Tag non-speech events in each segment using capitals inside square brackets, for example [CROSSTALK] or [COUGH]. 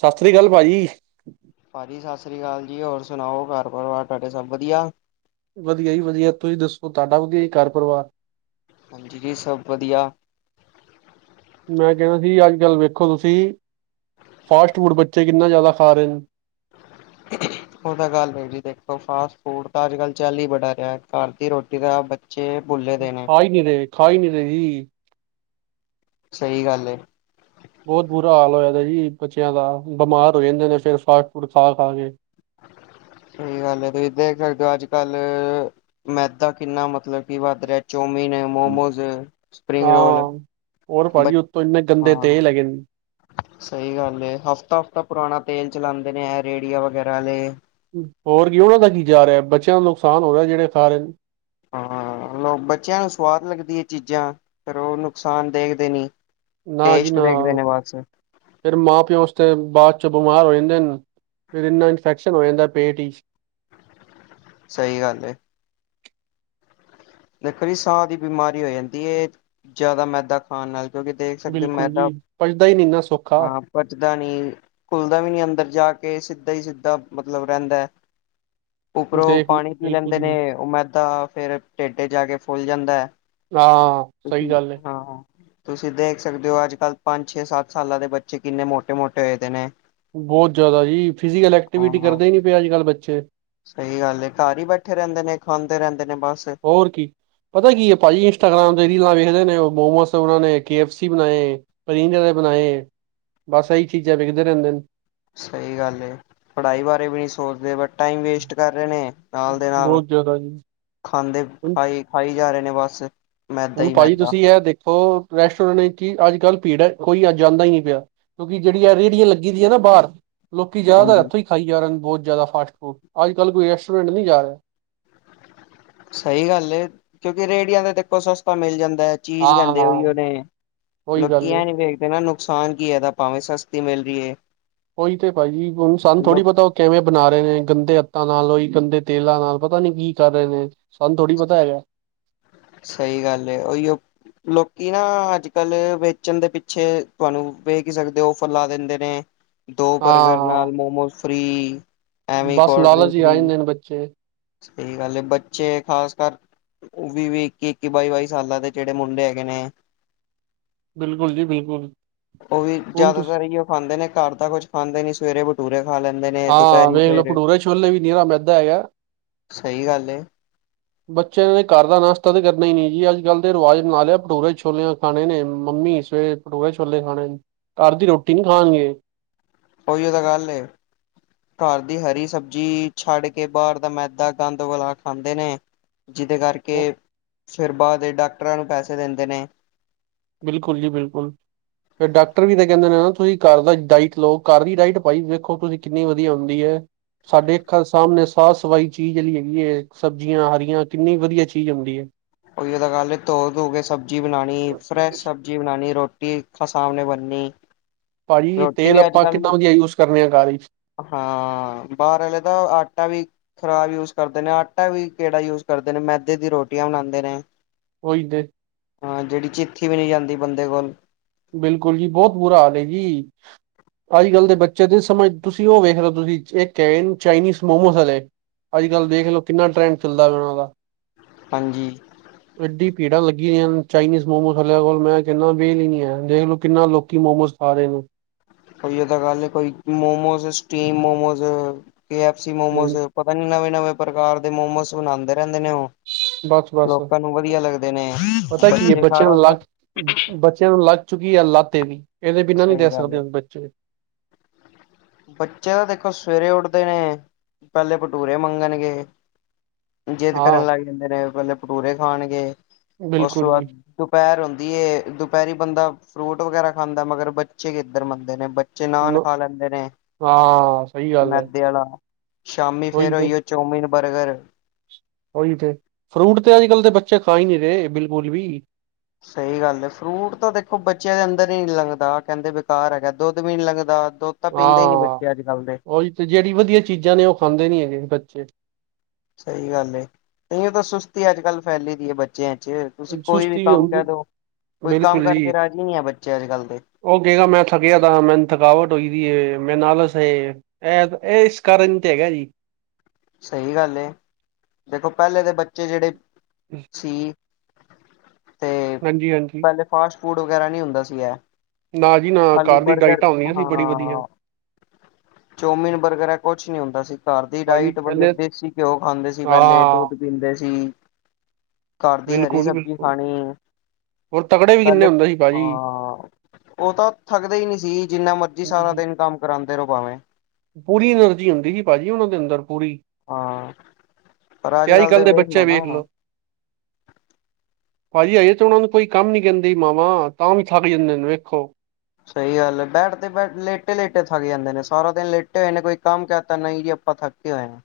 ਸਾਸ ਸ੍ਰੀ ਕਾਲ ਭਾਜੀ। ਭਾਜੀ ਸਾਸ ਸ੍ਰੀ ਕਾਲ ਜੀ, ਹੋਰ ਸੁਨਾਓ ਘਾਰ ਪਰਵਾਰ ਤੁਹਾਡੇ ਸਬ ਵਦੀਆ? ਵਦੀਆ ਜੀ ਵਦੀਆ, ਤੁਸੀਂ ਦੱਸੋ ਤੁਆਡਾ ਵਦੀਆ ਜੀ ਘਾਰ ਪਰਵਾਰ? ਹਾਂਜੀ, ਜੀ ਸਬ ਵਦੀਆ। ਮੈਂ ਕੈਣਾ ਸੀ ਅੱਜ-ਕੱਲ ਵੇਖੋ ਤੁਸੀ, ਫਾਸਟ ਫੂੜ ਬੱਚੇ ਕਿੰਨਾ ਜਿਆਦਾ ਖਾ ਰੇਨ। ਓ ਤਾਂ ਗਾੱਲ ਏ ਜੀ, ਦੇਖੋ ਫਾਸਟ ਫੂੜ ਤਾਂ ਅੱਜ-ਕੱਲ ਚੱਲ ਈ ਬੜਾ ਰੇਆ, ਘਾਰ ਦੀ ਰੋਟੀ ਦਾ ਬੱਚੇ ਭੁੱਲੇ ਦੇ ਨੇ। ਨੀ ਰਏ, ਖਾਈ ਨੀ ਰਈ। ਸਈ ਗਾੱਲ ਏ। ਬੋਤ ਬੁਰਾ ਹਾਲ ਹੋਯਾ ਦਾ ਜੀ, ਬੱਚੇਆਂ ਦਾ ਬਮਾਰ ਹੋ ਜਾਂਦੇ ਨੇ ਫੇਰ ਫਾਸਟ ਫੂੜ ਖਾ, ਖਾ ਕੇ। ਹੂੰ, ਸਈ ਗਾੱਲ ਐ ਤੁਸੀਂ ਦੇਖ ਸਕਦੇ ਓ ਆੱਜ-ਕਾੱਲ ਮੈਦਾ ਕਿੰਨਾ ਮਤਲਬ ਕੀ ਵਾੱਦ ਰੇਆ, ਚੋਮੀਨ ਮੋਮੋਜ਼, ਸਿਪਰਿੰਗ ਹਾਂ ਰੋਲ, ਹੋਰ ਭਾਜੀ ਉੱਤੋਂ ਇੰਨੇ ਗੰਦੇ ਹਾਂ ਤੇਲ ਹੈਗੇ ਨੇ ਸਈ ਗਾੱਲ ਏ, ਹਫ਼ਤਾ, ਹਫਤਾ ਪੁਰਾਣਾ ਤੇਲ ਚਲਾਂਦੇ ਨੇ ਐ ਰੇੜੀਆ ਵਗੈਰਾ ਵਾਲੇ। ਹੋਰ ਕੀ ਓਨਾਂ ਦਾ ਕੀ ਜਾ ਰੇਆ, ਬੱਚੇਆਂ ਦਾ ਨੁਕਸਾਨ ਹੋ ਰੇਆ ਜੇੜੇ ਖਾ ਰੇਨ। ਹਾਂ, ਹਾਂ ਲੋਕ ਬੱਚੇਆਂ ਨੂੰ ਸਵਾਦ ਲੱਗਦੀ ਏ ਚੀਜਾਂ, ਫੇਰ ਓ ਨੁਕਸਾਨ ਦੇਖਦੇ ਨੀ। ਨਾ ਜੀ ਟੇਸਟ ਨਾ, ਵੇਖਦੇ ਨੇ ਬਸ ਫੇਰ ਮਾਂ ਪੇਓ ਓਸ ਟਈਮ ਬਾਚੋਂ ਬਮਾਰ ਹੋ ਜਾਂਦੇਨ। ਫੇਰ ਇੰਨਾ ਇਨਫੈਕਸ਼ਨ ਹੋ ਜਾਂਦੈ ਪੇਟ ਈਚ। ਸਈ ਗਾੱਲ ਏ। ਦੇਖੋ ਜੀ ਸਾਹ ਦੀ ਬਿਮਾਰੀ ਹੋ ਜਾਂਦੀ ਏ ਜਾਦਾ ਮੈਦਾ ਹਾਂ ਨਾਲ ਕੇਓਕੇ ਦੇਖ ਸਕਦੇ ਬਿਲਕੁਲ ਮੈਦਾ ਜੀ ਪਚਦਾ ਹੀ ਨਹੀਂ ਨਾ ਸੌਖਾ ਪਚਦਾ ਨੀ, ਘੂੱਲਦਾ ਵੀ ਨੀ ਅੰਦਰ ਜਾ ਕੇ ਸਿੱਦਾ ਈ ਸਿੱਦਾ ਮਤਲਬ ਰੈਂਦੈ। [INAUDIBLE] ਉਪਰੋ ਦੇਖ ਪਾਣੀ ਪੀ ਬਿਲਕੁਲ ਲੈਂਦੇ ਜੀ ਨੇ, ਓ ਮੈਦਾ ਫੇਰ ਢੇਡ ਚ ਜਾਕੇ ਫੁੱਲ ਜਾਂਦੈ। ਹਾਂ, ਸਈ ਗੱਲ ਏ। ਤੁਸੀਂ ਦੇਖ ਸਕਦੇ ਓ ਆੱਜ-ਕੱਲ ਪੰਜ, ਛੇ, ਸਾੱਤ ਸਾਲਾਂ ਦੇ ਬੱਚੇ ਕਿੰਨੇ ਮੋਟੇ, ਮੋਟੇ ਹੋਏ ਦੇ ਨੇ। ਬੋਤ ਜਾਦਾ ਜੀ ਫਿਜੀ਼ਕਲ ਐਕਟੀਵਿਟੀ ਕਰਦੇ ਈ ਨੀ ਪਏ ਅੱਜ-ਕੱਲ੍ਹ ਬੱਚੇ। ਸਈ ਗਾੱਲ ਏ ਘਾਰ ਈ ਬੈਠੇ ਰੈਂਦੇ ਨੇ ਖਾਂਦੇ ਰੈਦੇ ਨੇ ਬਾਸ। ਹੋਰ ਕੀ। ਪਤਾ ਕੀ ਏ ਭਾਜੀ, ਇੰਸਟਾਗ੍ਰਾਮ ਤੇ ਰੀਲਾਂ ਵੇਖਦੇ ਨੇ ਓ ਮੋਮੋਸ ਓਨਾਂ ਨੇ ਕੇ ਐਫ ਸੀ ਬਣਾਏ ਪਨੀਰ ਦੇ ਬਨਾਏ ਬਸ ਐਈ ਚੀਜਾ ਵਿਕਦੇ ਰੈਂਦੇ ਨ। ਸਈ ਗਾੱਲ ਏ, ਪੜ੍ਹਾਈ ਬਾਰੇ ਵੀ ਨੀ ਸੋਚਦੇ ਬਟ ਟਾਈਮ ਵੇਸਟ ਕਰ ਰੇ ਨੇ, ਨਾਲ਼ ਦੇ ਨਾਲ਼। ਬੋਤ ਜੇਆਦਾ ਜੀ। ਖਾਂਦੇ, ਖਾਈ, ਖਾਈ ਜਾ ਰੇ ਨੇ ਬਾਸ। ਹੁਨ ਭਾਜੀ ਤੁਸੀਂ ਐ ਦੇਖੋ, ਰੈਸਟੋਰੈਂਟ ਵਿੱਚ ਕੀ, ਅੱਜ-ਕੱਲ ਭੀੜ ਐ ਕੋਈ ਜਾਂਦਾ ਈ ਨੀ ਪੇਆ। ਕੇਓਕਿ ਜੇੜੀ ਆ ਰੇੜੀਆਂ, ਲੱਗੀ ਦੀਆਂ ਨਾ ਬਾਹਰ ਲੋਕੀ ਜੇਆਦਾਤਰ ਹਾਂਜੀ ਐਥੋਂ ਈ ਖਾਈ ਜਾ ਰਏ ਨੇ ਬੋਤ ਜੇਆਦਾ ਫਾਸਟਫੂੜ, ਆੱਜ-ਕੱਲ ਕੋਈ ਰੈਸਟੋਰੰਟ ਨੀ ਜਾਰੇਆ ਸਈ ਗੱਲ ਏ, ਕੇਓਕਿ ਰੇੜੀਆਂ ਤੇ ਤਾ ਦੇਖੋ ਸਸਤਾ ਮਿਲ ਜਾਂਦੈ। ਚੀਜ਼, ਕੈੰਦੇ ਓਈ ਓ ਹਾਂ-ਹਾਂ, ਨੇ, ਉਹੀ ਗੱਲ ਲੋਕੀ ਏ। ਐਂ ਨੀ ਵੇਖਦੇ ਨਾ। ਨੁਕਸਾਨ ਕੀ ਹੈਗਾ ਭਾਵੇਂ ਸਸਤੀ ਮਿਲ ਰਹੀ ਏ। ਉਹੀ ਤੇ ਭਾਈਜੀ ਹੁਨ ਸਾਨੂੰਥੋੜੀ ਪਤਾ ਕਿਵੇਂ ਬਨਾ ਰਹੇ ਨੇ, ਗੰਦੇ ਹੱਥਾਂ ਨਾਲ ਓਈ ਗੰਦੇ ਤੇਲਾਂ ਨਾਲ ਪਤਾ ਨੀ ਕੀ ਕਰ ਰਏ ਨੇ? ਸਾਂਨ ਥੋੜੀ ਪਤਾ ਹੈ ਐਗਾ। ਸਹੀ ਗੱਲ ਏ ਓਈਓ ਲੋਕੀ ਨਾ ਆੱਜ-ਕਾੱਲ, ਵੇਚਨ ਦੇ ਪਿੱਛੇ ਤੁਆਨੂੰ ਬੇਕਿਸਕ ਦੇ ਓਫਰ ਦਿੰਦੇ ਨੇ ਦੋ ਬਰਗਰ ਹਾਂ ਨਾਲ ਮੋਮੋਸ ਫ੍ਰੀ‌। ਬਸ ਲਾਲਾ ਜੀ ਆ ਜਾਂਦੇ ਨੇ ਬੱਚੇ [UNINTELLIGIBLE] ਸਹੀ ਗੱਲ ਏ ਬੱਚੇ ਖ਼ਾਸ ਕਰ ਉਹ ਵੀ ਇੱਕ ਇੱਕੀ ਬਾਈ ਬਾਈ ਸਾਲਾਂ ਦੇ ਜਿਹੜੇ ਮੁੰਡੇ ਹੈਗੇ ਨੇ ਬਿਲਕੁਲ ਜੀ ਬਿਲਕੁਲ ਉਹ ਵੀ ਹੁਣ ਤੁਸੀਂ ਜਿਆਦਾਤਰਹੀ [UNINTELLIGIBLE] ਖਾਂਦੇ ਨੇ ਘਰ ਤਾਂ ਕੁੱਝ ਖਾਂਦੇ ਨੀ ਸਵੇਰੇ ਬਟੂਰੇ ਖਾ ਲੈਂਦੇ ਨੇ, ਦੁਪਹਿਰੀ ਫੇਰ ਛੋਲਲੇ ਵੀ ਨੀਰਾ ਮੈਦਾ ਹੈਗਾ ਸਹੀ ਗੱਲ ਏ। ਬੱਚਿਆਂ ਨੇ ਘਰ ਦਾ ਨਾਸ਼ਤਾ ਤਾਂ ਕਰਨਾ ਹੀ ਨੀ, ਜੀ ਅੱਜ ਕੱਲ੍ਹ ਦੇ ਰਿਵਾਜ਼ ਨਾਲ ਲਿਆ, ਭਟੋਰੇ ਛੋਲਿਆਂ ਖਾਣੇ ਨੇ ਮੰਮੀ ਸਵੇਰੇ ਭਟੋਰੇ ਛੋਲੇ ਖਾਣੇ ਨੇ, ਘਾਰ ਦੀ ਰੋਟੀ ਨੀ ਖਾਣਗੇ। ਉਹੀ ਉਹ ਤਾਂ ਗੱਲ ਏ ਘਰ ਦੀ ਹਰੀ ਸਬਜ਼ੀ ਛੱਡ ਕੇ ਬਾਹਰ ਦਾ ਮੈਦਾ ਗੰਦ ਵਾਲਾ ਖਾਂਦੇ ਨੇ। ਜਿਹਦੇ ਉਹ, ਕਰਕੇ, ਫਿਰ ਬਾਅਦ ਦ ਡਾਕਟਰਾਂ ਨੂੰ ਪੈਸੇ ਦਿੰਦੇ ਨੇ। ਬਿਲਕੁਲ ਜੀ ਬਿਲਕੁਲ। ਫੇਰ ਡਾਕਟਰ ਵੀ ਤਾਂ ਕਹਿੰਦੇ ਨੇ ਨਾ ਤੁਸੀਂ ਘਰ ਦਾ ਡਾਈਟ ਲਓ ਘਰ ਦੀ ਡਾਈਟ ਭਾਈ ਦੇਖੋ ਤੁਸੀ ਕਿੰਨੀ ਵਧੀਆ ਹੁੰਦੀ ਏ। ਸਾਡੇ ਅੱਖਾਂ ਸਾਹਮਣੇ ਸਾਫ਼ ਸਫ਼ਾਈ ਚੀਜ਼ ਜਿਹੜੀ ਹੇਗੀ ਏ, ਸਬਜ਼ੀਆਂ ਹਰੀਆਂ ਕਿੰਨੀ ਵਧੀਆ ਚੀਜ਼ ਆਂਉਂਦੀ ਏ। ਉਹੀਓ ਤਾ ਕੱਲ ਏ ਧੋ ਧੂ ਕੇ ਸਬਜ਼ੀ ਬਣਾਣੀ ਫਰੈਸ਼ ਸਬਜ਼ੀ ਬਣਾਣੀ, ਰੋਟੀ ਰਟੀ ਖਾ ਸਾਹਮਣੇ ਬਣਨੀ ਭਾਜੀ ਰੋਟੀ ਤੇਲ ਵੀ ਅੱਜ ਆਪਾਂ ਕਿੱਦਾਂ ਕੱਲ ਵਧੀਆ ਯੂਜ ਕਰਨੇ ਆਂ ਘਾਰ ਈਚ। ਹਾਂ ਬਾਹਰ ਆਲੇ ਦਾ ਆਟਾ ਵੀ ਖ਼ਰਾਬ ਯੂਜ ਕਰਦੇ ਨੇ ਆਟਾ ਵੀ ਕਿਹੜਾ ਯੂਜ ਕਰਦੇ ਨੇ ਮੈਦੇ ਦੀ ਰੋਟੀਆਂ ਬਣਾਂਦੇ ਨੇ। ਉਈ ਤੇ ਹਾਂ ਜਿਹੜੀ ਚਿੱਥੀ ਵੀ ਨੀਂ ਜਾਂਦੀ ਬੰਦੇ ਕੋਲ। ਬਿਲਕੁਲ ਜੀ, ਬਹੁਤ ਬੁਰਾ ਹਾਲ ਏ ਜੀ। ਅੱਜ ਕੱਲ੍ਹ ਦੇ ਬੱਚੇ ਦੇ ਸਮਝ, ਤੁਸੀਂ ਉਹ ਵੇਖ ਲ ਤੁਸੀਂ ਇੱਕ ਚਾਈਨੀਜ਼ ਮੋਮੋਸ ਵਾਲੇ ਅੱਜ ਕੱਲ੍ਹ ਦੇਖ ਲਓ ਕਿੰਨਾ ਟਰੈਂਡ ਚੱਲਦਾ ਵ ਉਹਨਾਂ ਦਾ। ਹਾਂਜੀ। ਐਏਡੀ ਭੀੜਾਂ ਲੱਗੀਆਂ ਅਨ ਚਾਈਨੀਜ਼ ਮੋਮੋਸ ਹਾਲੇ ਕੋਲ, ਮੈਂ ਕਹਿੰਨਾ ਵੇਹਲ ਹੀ ਨਹੀਂ ਐੰ। ਦੇਖਲੋ ਕਿੰਨਾ ਲੋਕੀ ਮੋਮੋਸ ਖਾ ਰਹੇਨੇ। ਓਈਓ ਤਾਂ ਗਲ ਏ ਕੋਈ momos steam momos, K FC ਨੇ ਮੋਮੋਜ਼। ਪਤਾ ਨੀ ਨਵੇਂ ਨਵੇਂ ਪ੍ਰਕਾਰ ਦੇ ਮੋਮੋਸ ਬਣਾਉਂਦੇ ਰਹਿੰਦੇ ਨੇ ਉਹ। ਬਸ ਬਸ ਲੋਕਾਂ ਨੂੰ ਵਧੀਆ ਲੱਗਦੇ ਨੇ, ਪਤਾ ਕੀ ਹੈ ਬੱਚੇ ਬੱਚਿਆਂ ਸਾਰਾ ਨੂੰ ਲੱਗ ਬੱਚਿਆਂ ਨੂੰ ਲੱਗ ਚੁੱਕੀ ਐ ਲੱਤ ਇਹਦੀ, ਏਦੇਂ ਬਿਨਾਂ ਨੀ ਸਹੀ ਰੈ ਗੱਲ ਸਕਦੇ ਹੈ ਹੁਨ ਬੱਚੇ। ਬੱਚੇਆਂ ਦੇਖੋ ਸਵੇਰੇ ਉੱਠਦੇ ਨੇ ਪਹਿਲੇ ਭਟੂਰੇ ਮੰਗਣਗੇ ਜਿੱਦ ਹਾਂ ਕਰਨ ਲੱਗ ਜਾਂਦੇ ਨੇ ਪਹਿਲੇ ਭਟੂਰੇ ਖਾਣਗੇ, ਉਸ ਤੋਂ ਬਿਲਕੁਲ ਜੀ ਬਾਅਦ ਦੁਪਹਿਰ ਹੁੰਦੀ ਏ, ਦੁਪਹਿਰੀ ਬੰਦਾ ਫਰੂਟ ਵਗੈਰਾ ਖਾਂਦਾ ਮਗਰ ਬੱਚੇ ਕਿੱਧਰ ਮੰਨਦੇ ਨੇ। ਨ ਦੇ ਨੇ, ਹਾਂ ਸਹੀ ਗੱਲ ਹੈ ਮੈਦੇ ਆਲਾ ਸ਼ਾਮੀ ਉਹੀ ਫੇਰ ਤੇ ਉਹੀਓ ਚੋਮੀਨ ਬਰਗਰ। ਉਈ ਤੇ, ਫਰੂਟ ਤੇ ਅੱਜ ਕੱਲ ਦੇ ਬੱਚੇ ਖਾ ਹੀ ਨਹੀਂ ਰਹੇ, ਬਿਲਕੁਲ ਵੀ। ਸਹੀ ਗੱਲ ਏ, ਫਰੂਟ ਤਾਂ ਦੇਖੋ ਬੱਚਿਆਂ ਦੇ ਅੰਦਰ ਹੀ ਨੀ ਲੰਗਦਾ ਕਹਿੰਦੇ ਬੇਕਾਰ ਹੈਗਾ ਦੁੱਧ ਵੀ ਨੀ ਲੰਗਦਾ, ਦੁੱਧ ਤਾਂ ਪੀਂਦੇ ਹੀ ਨੀ ਹਾਂ ਬੱਚੇ ਅੱਜ ਕੱਲ ਦੇ ਉਹੀ ਤੇ ਜਿਹੜੀ ਵਧੀਆ ਚੀਜ਼ਾਂ ਨੇ ਉਹ ਖਾਂਦੇ ਨੀ ਹੈਗੇ ਬੱਚੇ ਸਹੀ ਗੱਲ ਏ, ਨਹੀਂ ਉਹ ਤਾਂ ਸੁਸਤੀ ਅੱਜ ਕੱਲ ਫੈਲੀ ਦੀ ਐ ਬੱਚਿਆਂ 'ਚ'। ਤੁਸੀਂ ਕੋਈ ਵੀ ਸੁਸਤੀ ਕੰਮ ਕਹਿ ਹੁੰਦੀ ਦਓ, ਕੋਈ ਕੰਮ ਕਰਕੇ ਰਾਜ਼ੀ ਨਹੀਂ ਹੈ ਬੱਚੇ ਅੱਜ ਕੱਲ੍ਹ ਦੇ। ਓਕੇਗਾ ਮੈਂ ਥਕਿਆ ਤਾਂ ਮੈਨੂੰ ਥਕਾਵਟ ਹੋਈ ਵੀ ਏ ਮੇਰੇ ਨਾਲਸ ਇਹ। ਐਪ ਇਸ ਕਾਰਨ ਤੇ ਹੈਗਾ ਜੀ। ਸਹੀ ਗੱਲ ਐ। ਦੇਖੋ ਪਹਿਲੇ ਦੇ ਬੱਚੇ ਜਿਹੜੇ [UNINTELLIGIBLE] ਛੀ ਹਾਂਜੀ, ਹਾਂਜੀ ਫਾਸਟ-ਫੂਡ ਵਗੈਰਾ ਨਈ ਹੁੰਦਾ ਸੀਗਾ। ਨਾ ਜੀ ਨਾ ਅਲੀ ਘਰ ਦੀ ਬਰਗਰ ਡਾਇਟਾਂ ਹੁੰਦੀਆਂ ਸੀ ਹਾਂ ਬੜੀ ਵਧੀਆ ਚੋਮਿਨ, ਬਰਗਰ ਹੈ ਕੁਛ ਨੀ ਹੁੰਦਾ ਸੀ। ਘਰ ਦੀ ਭਾਜੀ ਡਾਇਟ ਬੰਦੇ ਪਹਿਲੇ ਦੇਸੀ ਘਿਓ ਖਾਂਦੇ ਸੀ ਪਹਿਲੇ, ਹਾਂ ਦੁੱਧ ਪੀਂਦੇ ਸੀ। ਘਰ ਦੀ ਹਰੀ ਬਿਲਕੁਲ ਸਬਜ਼ੀ ਬਿਲਕੁਲ ਖਾਣੀ ਹੋਰ ਤਕੜੇ ਵੀ ਪਲ ਕਿੰਨੇ ਹੁੰਦੇ ਸੀ ਭਾਜੀ ਹਾਂ ਉਹ ਤਾਂ ਥੱਕਦੇ ਹੀ ਨਈ ਸੀ। ਜਿੰਨਾ ਮਰਜੀ ਸਾਰਾ ਦਿਨ ਕੰਮ ਕਰਾਉਂਦੇ ਰਹੋ ਭਾਵੇਂ। ਪੂਰੀ ਐਨਰਜੀ ਹੁੰਦੀ ਸੀ, ਭਾਜੀ ਉਹਨਾਂ ਦੇ ਅੰਦਰ ਪੂਰੀ। ਹਾਂ ਪਰ ਤੇ ਅੱਜ ਆਈ ਕੱਲ ਦੇ ਬੱਚੇ ਲੋ ਵੇਖ ਨਾ ਲਓ। ਭਾਜੀ ਅਜੇ ਤੇ ਉਹਨਾਂ ਨੂੰ ਕੋਈ ਕੰਮ ਨੀ ਕਹਿੰਦੀ ਮਾਵਾਂ ਤਾਂ ਵੀ ਥੱਕ ਜਾਂਦੇ ਨੇ। ਵੇਖੋ ਸਹੀ ਗੱਲ ਬੈਠ ਤੇ ਬੈਠ ਲੇਟੇ, ਲੇਟੇ ਥੱਕ ਜਾਂਦੇ ਨੇ। ਸਾਰਾ ਦਿਨ ਲੇਟੇ ਹੋਏ ਨੇ ਕੋਈ ਕੰਮ ਕਤਾ ਨਹੀਂ ਜੀ ਆਪਾਂ ਥੱਕ ਕੀ ਹੋਏਆ?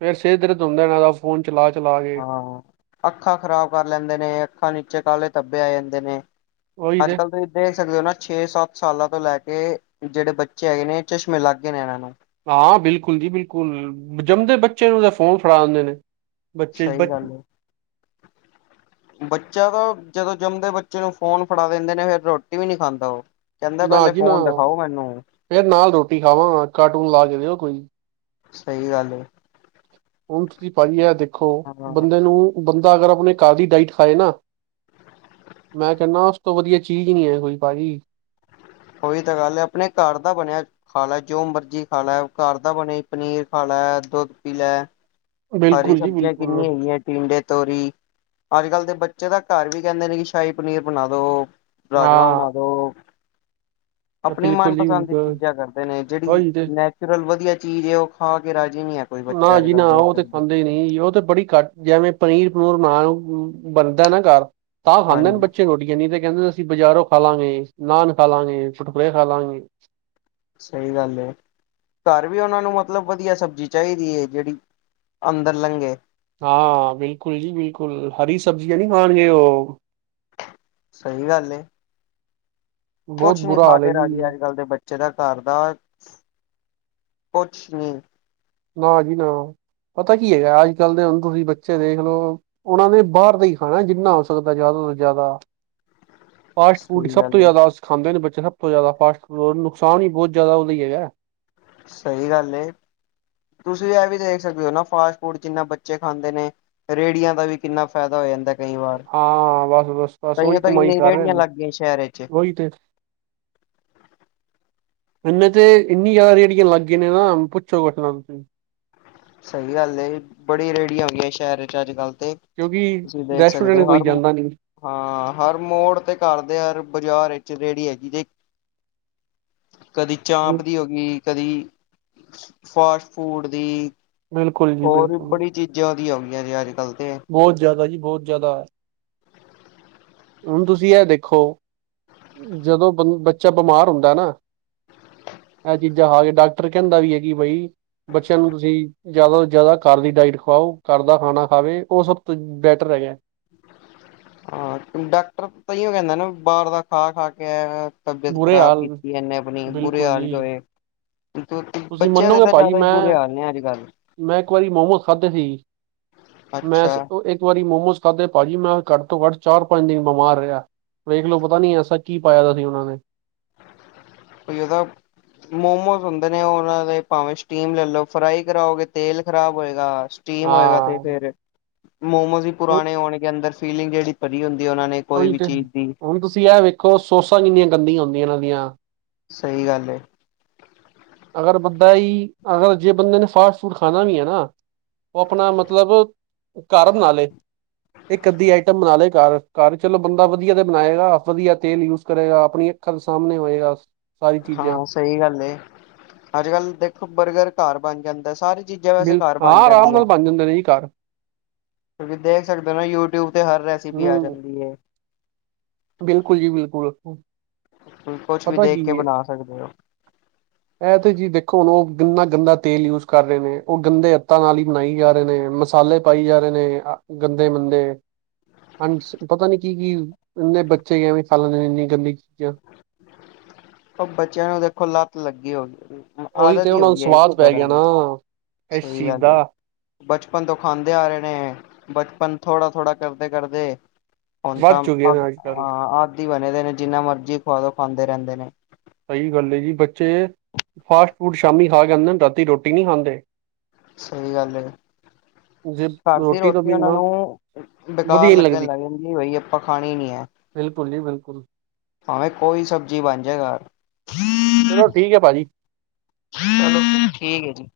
ਫੇਰ ਸਿਰ ਦਰਦ ਹੁੰਦਾ ਨਾ ਫੋਨ ਚਲਾ, ਚਲਾ ਕੇ। ਹਾਂ ਅੱਖਾਂ ਖ਼ਰਾਬ ਕਰ ਲੈਂਦੇ ਨੇ ਅੱਖਾਂ ਨੀਚੇ ਕਾਹਲੇ ਧੱਬੇ ਆ ਜਾਂਦੇ ਨੇ। ਉਹੀ ਤੇ ਅੱਜ-ਕੱਲ੍ਹ ਦੇਖ ਸਕਦੇ ਹੋ ਨਾ ਛੇ ਸੱਤ ਸਾਲਾਂ ਤੋਂ ਲੈ ਕੇ ਜਿਹੜੇ ਬੱਚੇ ਹੈਗੇ ਨੇ ਚਸ਼ਮੇ ਲੱਗ ਗਏ ਨੇ ਇਹਨਾਂ ਨੂੰ। ਹਾਂ ਬਿਲਕੁਲ ਜੀ, ਬਿਲਕੁਲ ਜੰਮਦੇ ਬੱਚੇ ਨੇ ਉਹਦੇ ਫੋਨ ਫੜਾ ਦਦੇ ਨੇ। ਬੱਚੇ ਬ ਸਹੀ ਗੱਲ ਐ। [UNINTELLIGIBLE] ਬੱਚਾ ਤਾਂ ਜਦੋਂ ਜੰਮਦੇ ਬੱਚੇ ਨੂੰ ਫੋਨ ਫੜਾ ਦਿੰਦੇ ਨੇ, ਫਿਰ ਰੋਟੀ ਵੀ ਨਹੀਂ ਖਾਂਦਾ ਉਹ। ਕਹਿੰਦਾ ਨਾ ਪਹਿਲੇ ਜੀ ਨਾ ਫੋਨ ਦਿਖਾਓ ਮੈਨੂੰ ਫੇਰ ਨਾਲ ਰੋਟੀ ਖਾਵਾਂ ਕਾਰਟੂਨ ਲਾ ਕੇ ਦਿਓ ਕੋਈ। ਸਹੀ ਗੱਲ ਏ। ਹੁਣ ਤੁਸੀਂ ਭਾਈਏ ਦੇਖੋ ਹਾਂ ਬੰਦੇ ਨੂੰ ਬੰਦਾ ਅਗਰ ਆਪਣੇ ਘਰ ਦੀ ਡਾਇਟ ਖਾਏ ਨਾ ਮੈਂ ਕੇਹਨਾ ਉਸ ਤੋਂ ਵਧੀਆ ਚੀਜ਼ ਨੀ ਹੈ ਕੋਈ ਭਾਜੀ। ਉਹੀ ਤਾਂ ਗੱਲ ਹੈ ਆਪਣੇ ਘਰ ਦਾ ਬਣਿਆ। ਖਾ ਲੈ ਜੋ ਮਰਜੀ ਖਾ ਲੈ ਘਰ ਦਾ ਬਣੇ ਪਨੀਰ ਖਾ ਲੈ ਦੁੱਧ ਪੀ ਲੈ। ਹਰੀ ਬਿਲਕੁਲ ਜੀ ਸਬਜ਼ੀਆਂ ਬਿਲਕੁਲ। ਕਿੰਨੀਆਂ ਹੈਗੀਆਂ ਪਡੇ ਤੋਰੀ ਅੱਜ ਕੱਲ ਦੇ ਬੱਚੇ ਦਾ ਘਰ ਵੀ ਕਹਿੰਦੇ ਨੇ ਕਿ ਸ਼ਾਹੀ ਪਨੀਰ ਬਣਾ ਦੋ। ਰਾਜਮਾਂ ਹਾਂ ਬਣਾ ਦੋ। ਆਪਣੀ ਬਿਲਕੁਲ ਜੀ ਮਨਪਸੰਦ ਦੀ ਬਿਲਕੁਲ ਚੀਜ਼ਾਂ ਕਰਦੇ ਨੇ ਜਿਹੜੀ ਉਹੀ ਤੇ। ਨ ਫਲ ਵਧੀਆ ਚੀਜ਼ ਹੈ ਉਹ ਖਾ ਕੇ ਰਾਜ ਨੀ ਹੈ ਕੋਈ ਬੱਚਾ ਅੱਜ ਕੱਲ ਦੇ ਹਾਂਦੇ ਨਹੀਂ ਉਹ ਤੇ ਬੜੀ ਘੱਟ ਜਿਵੇਂ ਪਨੀਰ ਪਨੀਰ ਬਣਾਉਣ ਬਣਦਾ ਨਾ ਘਰ ਤਾਂ ਖਾਂਦੇ ਨੇ ਹਾਂਜੀ ਬੱਚੇ ਰੋਟੀਆਂ ਨ ਤੇ ਕਹਿੰਦੇ ਅਸੀਂ ਬਾਜ਼ਾਰੋਂ ਖਾ ਲਾਂਗੇ, ਨਾਨ ਖਾਵਾਂਗੇ ਟੁਟਕੁਰੇ ਖਾ ਲਾਂਗੇ। ਸਹੀ ਗੱਲ ਐ। ਘਰ ਵੀ ਉਹਨਾਂ ਨੂੰ ਮਤਲਬ ਵਧੀਆ ਸਬਜ਼ੀ ਚਾਹੀਦੀ ਐ। ਜਿਹੜੀ ਅੰਦਰ ਲੰਘੇ ਹਾਂ ਬਿਲਕੁਲ ਜੀ, ਬਿਲਕੁਲ ਹਰੀ ਸਬਜ਼ੀ ਹੈ ਨੀ ਖਾਣਗੇੇ ਓ ਸਹੀ ਗੱਲ ਏ। ਬਹੁਤ ਕੁਛ ਨੀ ਬੁਰਾ ਖਾ ਹਾਲ ਹੈ ਕੇ ਰਾਜੀ ਜੀ ਅੱਜ-ਕੱਲ ਦੇ ਬੱਚੇ ਦਾ ਘਰ ਦਾ ਕੁਛ ਨੀ ਨਾ ਜੀ ਨਾ ਪਤਾ ਕੀ ਹੈਗਾ ਅੱਜ ਕੱਲ ਦੇ ਹਣ ਤੁਸੀਂ ਬੱਚੇ ਦੇਖ ਲਓ। ਉਹਨਾਂ ਨੇ ਬਾਹਰ ਦਾ ਈ ਖਾਣਾ ਜਿੰਨਾ ਹੋ ਸਕਦਾ। ਜ਼ਿਆਦਾ ਤੋਂ ਜ਼ਿਆਦਾ ਫਾਸਟ ਫੂਡ ਸਹੀ ਸਭ ਤੋਂ ਗੱਲ ਏ ਜ਼ਿਆਦਾਸੀ ਖਾਂਦੇ ਬੱਚੇ ਸਭ ਤੋਂ ਜ਼ਿਆਦਾ ਫਾਸਟ ਫੂਡ ਨੁਕਸ ਵੀ ਬਹੁਤ ਜ਼ਦਾ ਹੀ ਹੈਗਾ। ਸਹੀ ਗੱਲ ਏ ਤੁਸੀਂ ਇਹ ਵੀ ਦੇਖ ਸਕਦੇ ਹੋ ਨਾ ਫਾਸਟ ਫੂਡ ਜਿੰਨਾ ਬੱਚੇ ਖਾਂਦੇ ਨੇ। ਰੇੜੀਆਂ ਦਾ ਵੀ ਕਿੰਨਾ ਫਾਇਦਾ ਹੋ ਜਾਂਦਾ। ਕਈ ਵਾਰ ਹਾਂ ਬਸ, ਬਸ, ਬਸ ਓਹੀ ਕਈਆਂ ਤਾਂ ਕਮਾਈ ਇੰਨੀ ਕਰ ਰੇਹੜੀਆਂ ਰਹੇ ਲੱਗ ਗਈਆਂ ਸ਼ਹਿਰ ਵਿੱਚ ਓਹੀ ਤੇ [UNINTELLIGIBLE] ਹੁਣ ਇਥੇ ਇੰਨੀ ਜਿਆਦਾ ਰੇੜੀਆਂ ਲੱਗ ਗਏ ਨੇ ਨਾ ਪੁੱਛੋ ਕੁਛ ਨਾ। ਸਹੀ ਗੱਲ ਏ ਬੜੀ ਰੇਹੜੀਆਂ ਹੋ ਗਈਆਂ ਸ਼ਹਿਰ ਚ ਅੱਜ ਕੱਲ ਤੇ। ਕਿਉਂਕਿ ਤੁਸੀਂ ਦੇਖ ਸਕਦੇ ਹੋ ਰੈਸਟੋਰੈਂਟ ਹਰ ਕੋਈ ਜਾਂਦਾ ਨੀ ਹਾਂ ਹਰ ਮੋੜ ਤੇ ਘਰ ਦੇ ਹਰ ਬਾਜ਼ਾਰ ਵਿੱਚ ਰੇਹੜੀ ਹੈਗੀ ਜੇ। ਕਦੀ ਚਾਂਪ ਦੀ ਹੋ ਗੀ, ਕਦੀ ਫਾਸਟ ਫੂਡ ਦੀ। ਬਿਲਕੁਲ ਜੀ ਹੋਰ ਵੀ ਬਿਲਕੁਲ ਬੜੀ ਚੀਜ਼ਾਂ ਉਹ ਦੀਆਂ ਹੋ ਗਈਆਂ ਜੇ ਅੱਜ ਕੱਲ ਤੇ। ਬਹੁਤ ਜਾਦਾ ਜੀ ਬਹੁਤ ਜਾਦਾ। ਹੁਣ ਤੁਸੀਂ ਇਹ ਦੇਖੋ ਜਦੋਂ ਬੰ ਬੱਚਾ ਬਿਮਾਰ ਹੁੰਦਾ ਨਾ। ਇਹ ਚੀਜ਼ਾਂ ਖਾ ਕੇ ਡਾਕਟਰ ਕਹਿੰਦਾ ਵੀ ਹੈ ਕਿ ਬਈ ਬੱਚਿਆਂ ਨੂੰ ਤੁਸੀਂ ਜਾਦਾ ਤੋਂ ਜਾਦਾ ਘਰ ਦੀ ਡਾਇਟ ਖਵਾਓ। ਘਰ ਦਾ ਖਾਣਾ ਖਾਵੇ ਉਹ ਸਭ ਤੋਂ ਬੈਟਰ ਹੈਗਾ। ਹਾਂ ਡਾਕਟਰ ਤਾਂਈਓ ਕਹਿੰਦਾ ਨਾ ਬਾਰ ਦਾ ਖਾ-ਖਾ ਕੇ ਤਬੀਅਤ ਬੁਰੇ ਖ਼ਰਾਬ ਹਾਲ ਕੀਤੀ ਇਹਨੇ ਆਪਣੀ ਬੁਰੇ ਬਿਲਕੁਲ ਹਾਲ ਜੋ ਜੀ ਹੋਏ। ਤੁਸੀਂ ਬੱਚਿਆਂ ਦੇ ਮੰਨੋਗੇ ਤਾਂ ਭਾਜੀ ਜਾਦਾ ਹੀ ਮੈਂ ਬੁਰੇ ਹਾਲ ਨੇ ਅੱਜ ਕੱਲ। ਮੈਂ ਇੱਕ ਵਾਰੀ ਮੋਮੋਸ ਖਾਧੇ ਸੀ ਮੈਂ ਸਭ ਅੱਛਾ ਤੋਂ ਇੱਕ ਇੱਕ ਵਾਰੀ ਮੋਮੋਸ ਖਾਧੇ ਭਾਜੀ ਮੈਂ ਘੱਟ ਤੋਂ ਘੱਟ ਚਾਰ ਪੰਜ ਦਿਨ ਬਿਮਾਰ ਰਿਹਾ ਵੇਖਲੋ ਪਤਾ ਨੀ ਐਸਾ ਕੀ ਪਾਇਆ ਦਾ ਸੀ ਉਹਨਾਂ ਨੇ। ਕੋਈ ਏਸਾ ਮੋਮੋਸ ਹੁੰਦੇ ਨੇ ਉਹ ਉਹਨਾਂ ਦੇ ਭਾਵੇਂ ਸਟੀਮ ਲੈ ਲਓ ਫਰਾਈ ਕਰਾਓਗੇ ਤੇਲ ਖ਼ਰਾਬ ਹੋਏਗਾ। ਸਟੀਮ ਹੋਏਗਾ ਹਾਂ ਤੇ ਫੇਰ ਮੋਮੋਜ਼ ਹੀ ਉਹ- ਪੁਰਾਣੇ ਹੋਣਗੇ ਅੰਦਰ ਫੀਲਿੰਗ ਜਿਹੜੀ ਭਰੀ ਹੁੰਦੀ ਹੈ ਉਹਨਾਂ ਨੇ ਕੋਈ ਉਹੀ ਵੀ ਤੇ ਚੀਜ਼ ਦੀ ਹੁਣ ਤੁਸੀ ਇਹ ਵੇਖੋ ਸੋਸਾ ਕਿੰਨੀਆਂ ਗੰਦੀਆਂ ਹੁੰਦੀਆਂ ਇਹਨਾ ਦੀਆ। ਸਹੀ ਗੱਲ ਐ। ਅਗਰ ਬੰਦਾ ਇਹੀ ਅਗਰ ਜੇ ਬੰਦੇ ਨੇ ਫਾਸਟ ਫੂਡ ਖਾਣਾ ਵੀ ਹੈ ਨਾ ਉਹ ਆਪਣਾ ਮਤਲਬ ਘਰ ਬਨਾਲੇ। ਇਹ ਅੱਧੀ ਆਈਟਮ ਬਣਾ ਲੇ ਘਰ, ਘਰ ਚਲੋ ਬੰਦਾ ਵਧੀਆ ਤੇ ਬਣਾਏਗਾ ਵਧੀਆ ਤੇਲ ਯੂਜ ਕਰੇਗਾ ਆਪਣੀਆ ਅੱਖਾਂ ਦੇ ਸਾਹਮਣੇ ਹੋਏਗਾ। ਸਾਰੀ ਚੀਜ਼ਾਂ ਹਾਂ ਸਹੀ ਗੱਲ ਅੱਜ ਕੱਲ ਦੇਖੋ ਬਰਗਰ ਘਰ ਬਣ ਜਾਂਦਾ ਸਾਰੇ ਚੀਜ਼ਾਂ ਵੈਸੇ ਬਿਲ ਘਰ ਹਾਂ ਬਣ ਆਰਾਮ ਜਾਂਦੀਆ। ਨਾਲ ਬਣ ਜਾਂਦੇ ਨੇ ਜੀ ਘਰ ਤੁਂ ਦੇਖ ਸਕਦੇ ਹੋ ਨਾ ਯੂਟਿਊਬ ਤੇ ਹਰ ਰੈਸਿਪੀ ਆ ਹੂੰ ਜਾਂਦੀ ਹੈ। ਬਿਲਕੁਲ ਜੀ ਬਿਲਕੁਲ। ਤੁਸੀਂ ਕੁਛ ਵੀ ਪਤਾ ਕੀ ਦੇਖ ਕੇ ਏ ਬਣਾ ਸਕਦੇ ਹੋ। ਇਹ ਤੇ ਜੀ ਦੇਖੋ ਹੁਣ ਉਹ ਕਿੰਨਾ ਗੰਦਾ ਤੇਲ ਯੂਜ ਕਰ ਰਹੇ ਨੇ, ਉਹ ਗੰਦੇ ਅੱਤਾਂ ਨਾਲ ਹੀ ਬਣਾਈ ਜਾ ਰਹੇ ਨੇ ਮਸਾਲੇ ਪਾਈ ਜਾ ਰਹੇ ਨੇ ਗੰਦੇ ਮੰਦੇ। ਹਾਂਜ ਪਤਾ ਨੀ ਕੀ ਕੀ ਇੰਨੇ ਬੱਚੇ ਕਿਵੇਂ ਖਾ ਲੈਂਦੇ ਨੇ ਇੰਨੀ ਗੰਦੀ ਚੀਜ਼ਾ। ਉਹ ਬੱਚਿਆਂ ਨੂੰ ਦੇਖੋ ਲੱਤ ਲੱਗੀ ਹੋ ਗਈ ਉਹੀ ਤੇ ਆਦਤ ਹੀ ਉਹਨਾਂ ਹੋ ਨੂੰ ਗਈ ਹੈ ਇੱਕ ਸਵਾਦ ਪੈ ਤਰ੍ਹਾਂ ਗਿਆ ਦੀ। ਨਾ ਇਸ ਸਹੀ ਚੀਜ਼ ਗੱਲ ਦਾ ਹੈ। ਬਚਪਨ ਤੋਂ ਖਾਂਦੇ ਆ ਰਹੇ ਨੇ ਬਚਪਨ ਥੋੜਾ-ਥੋੜ੍ਹਾ ਕਰਦੇ-ਕਰਦੇ ਹੁਣ ਵੱਧ ਤਾਂ ਹ ਚੁੱਕੇ ਆਦ ਨੇ ਅੱਜ ਕੱਲ੍ਹ ਹਾਂ ਆਦੀ ਬਣੇ ਦੇ ਨੇ ਜਿੰਨਾ ਮਰਜੀ ਖਵਾਦੋ ਖਾਂਦੇ ਰਹਿੰਦੇ ਨੇ। ਸਹੀ ਗੱਲ ਜੀ ਬੱਚੇ ਫਾਸਟ ਫੂਡ ਸ਼ਾਮੀ ਖਾ ਜਾਂਦੇ ਰਾਤੀ ਰੋਟੀ ਨੀ ਖਾਂਦੇ। ਸਹੀ ਗੱਲ ਹੈ, ਜੇ ਘਰ ਦੀ ਤੋਂ ਰੋਟੀ ਉਨਾਂ ਬਿਨਾਂ ਨੂੰ ਬੇਕਾਰ ਵਧੀਆ ਨੀ ਲੱਗਣ ਲੱਗਦੀ ਲੱਗ ਜਾਂਦੀ ਬਈ ਆਪਾਂ ਖਾਣੀ ਨੀ ਹੈ। [UNINTELLIGIBLE] ਬਿਲਕੁਲ। ਭਾਵੇਂ ਕੋਈ ਸਬਜ਼ੀ ਬਣ ਜੇ ਘਰ। ਚਲੋ ਠੀਕ ਹੈ ਭਾਜੀ। ਚਲੋ ਠੀਕ ਹੈ ਜੀ।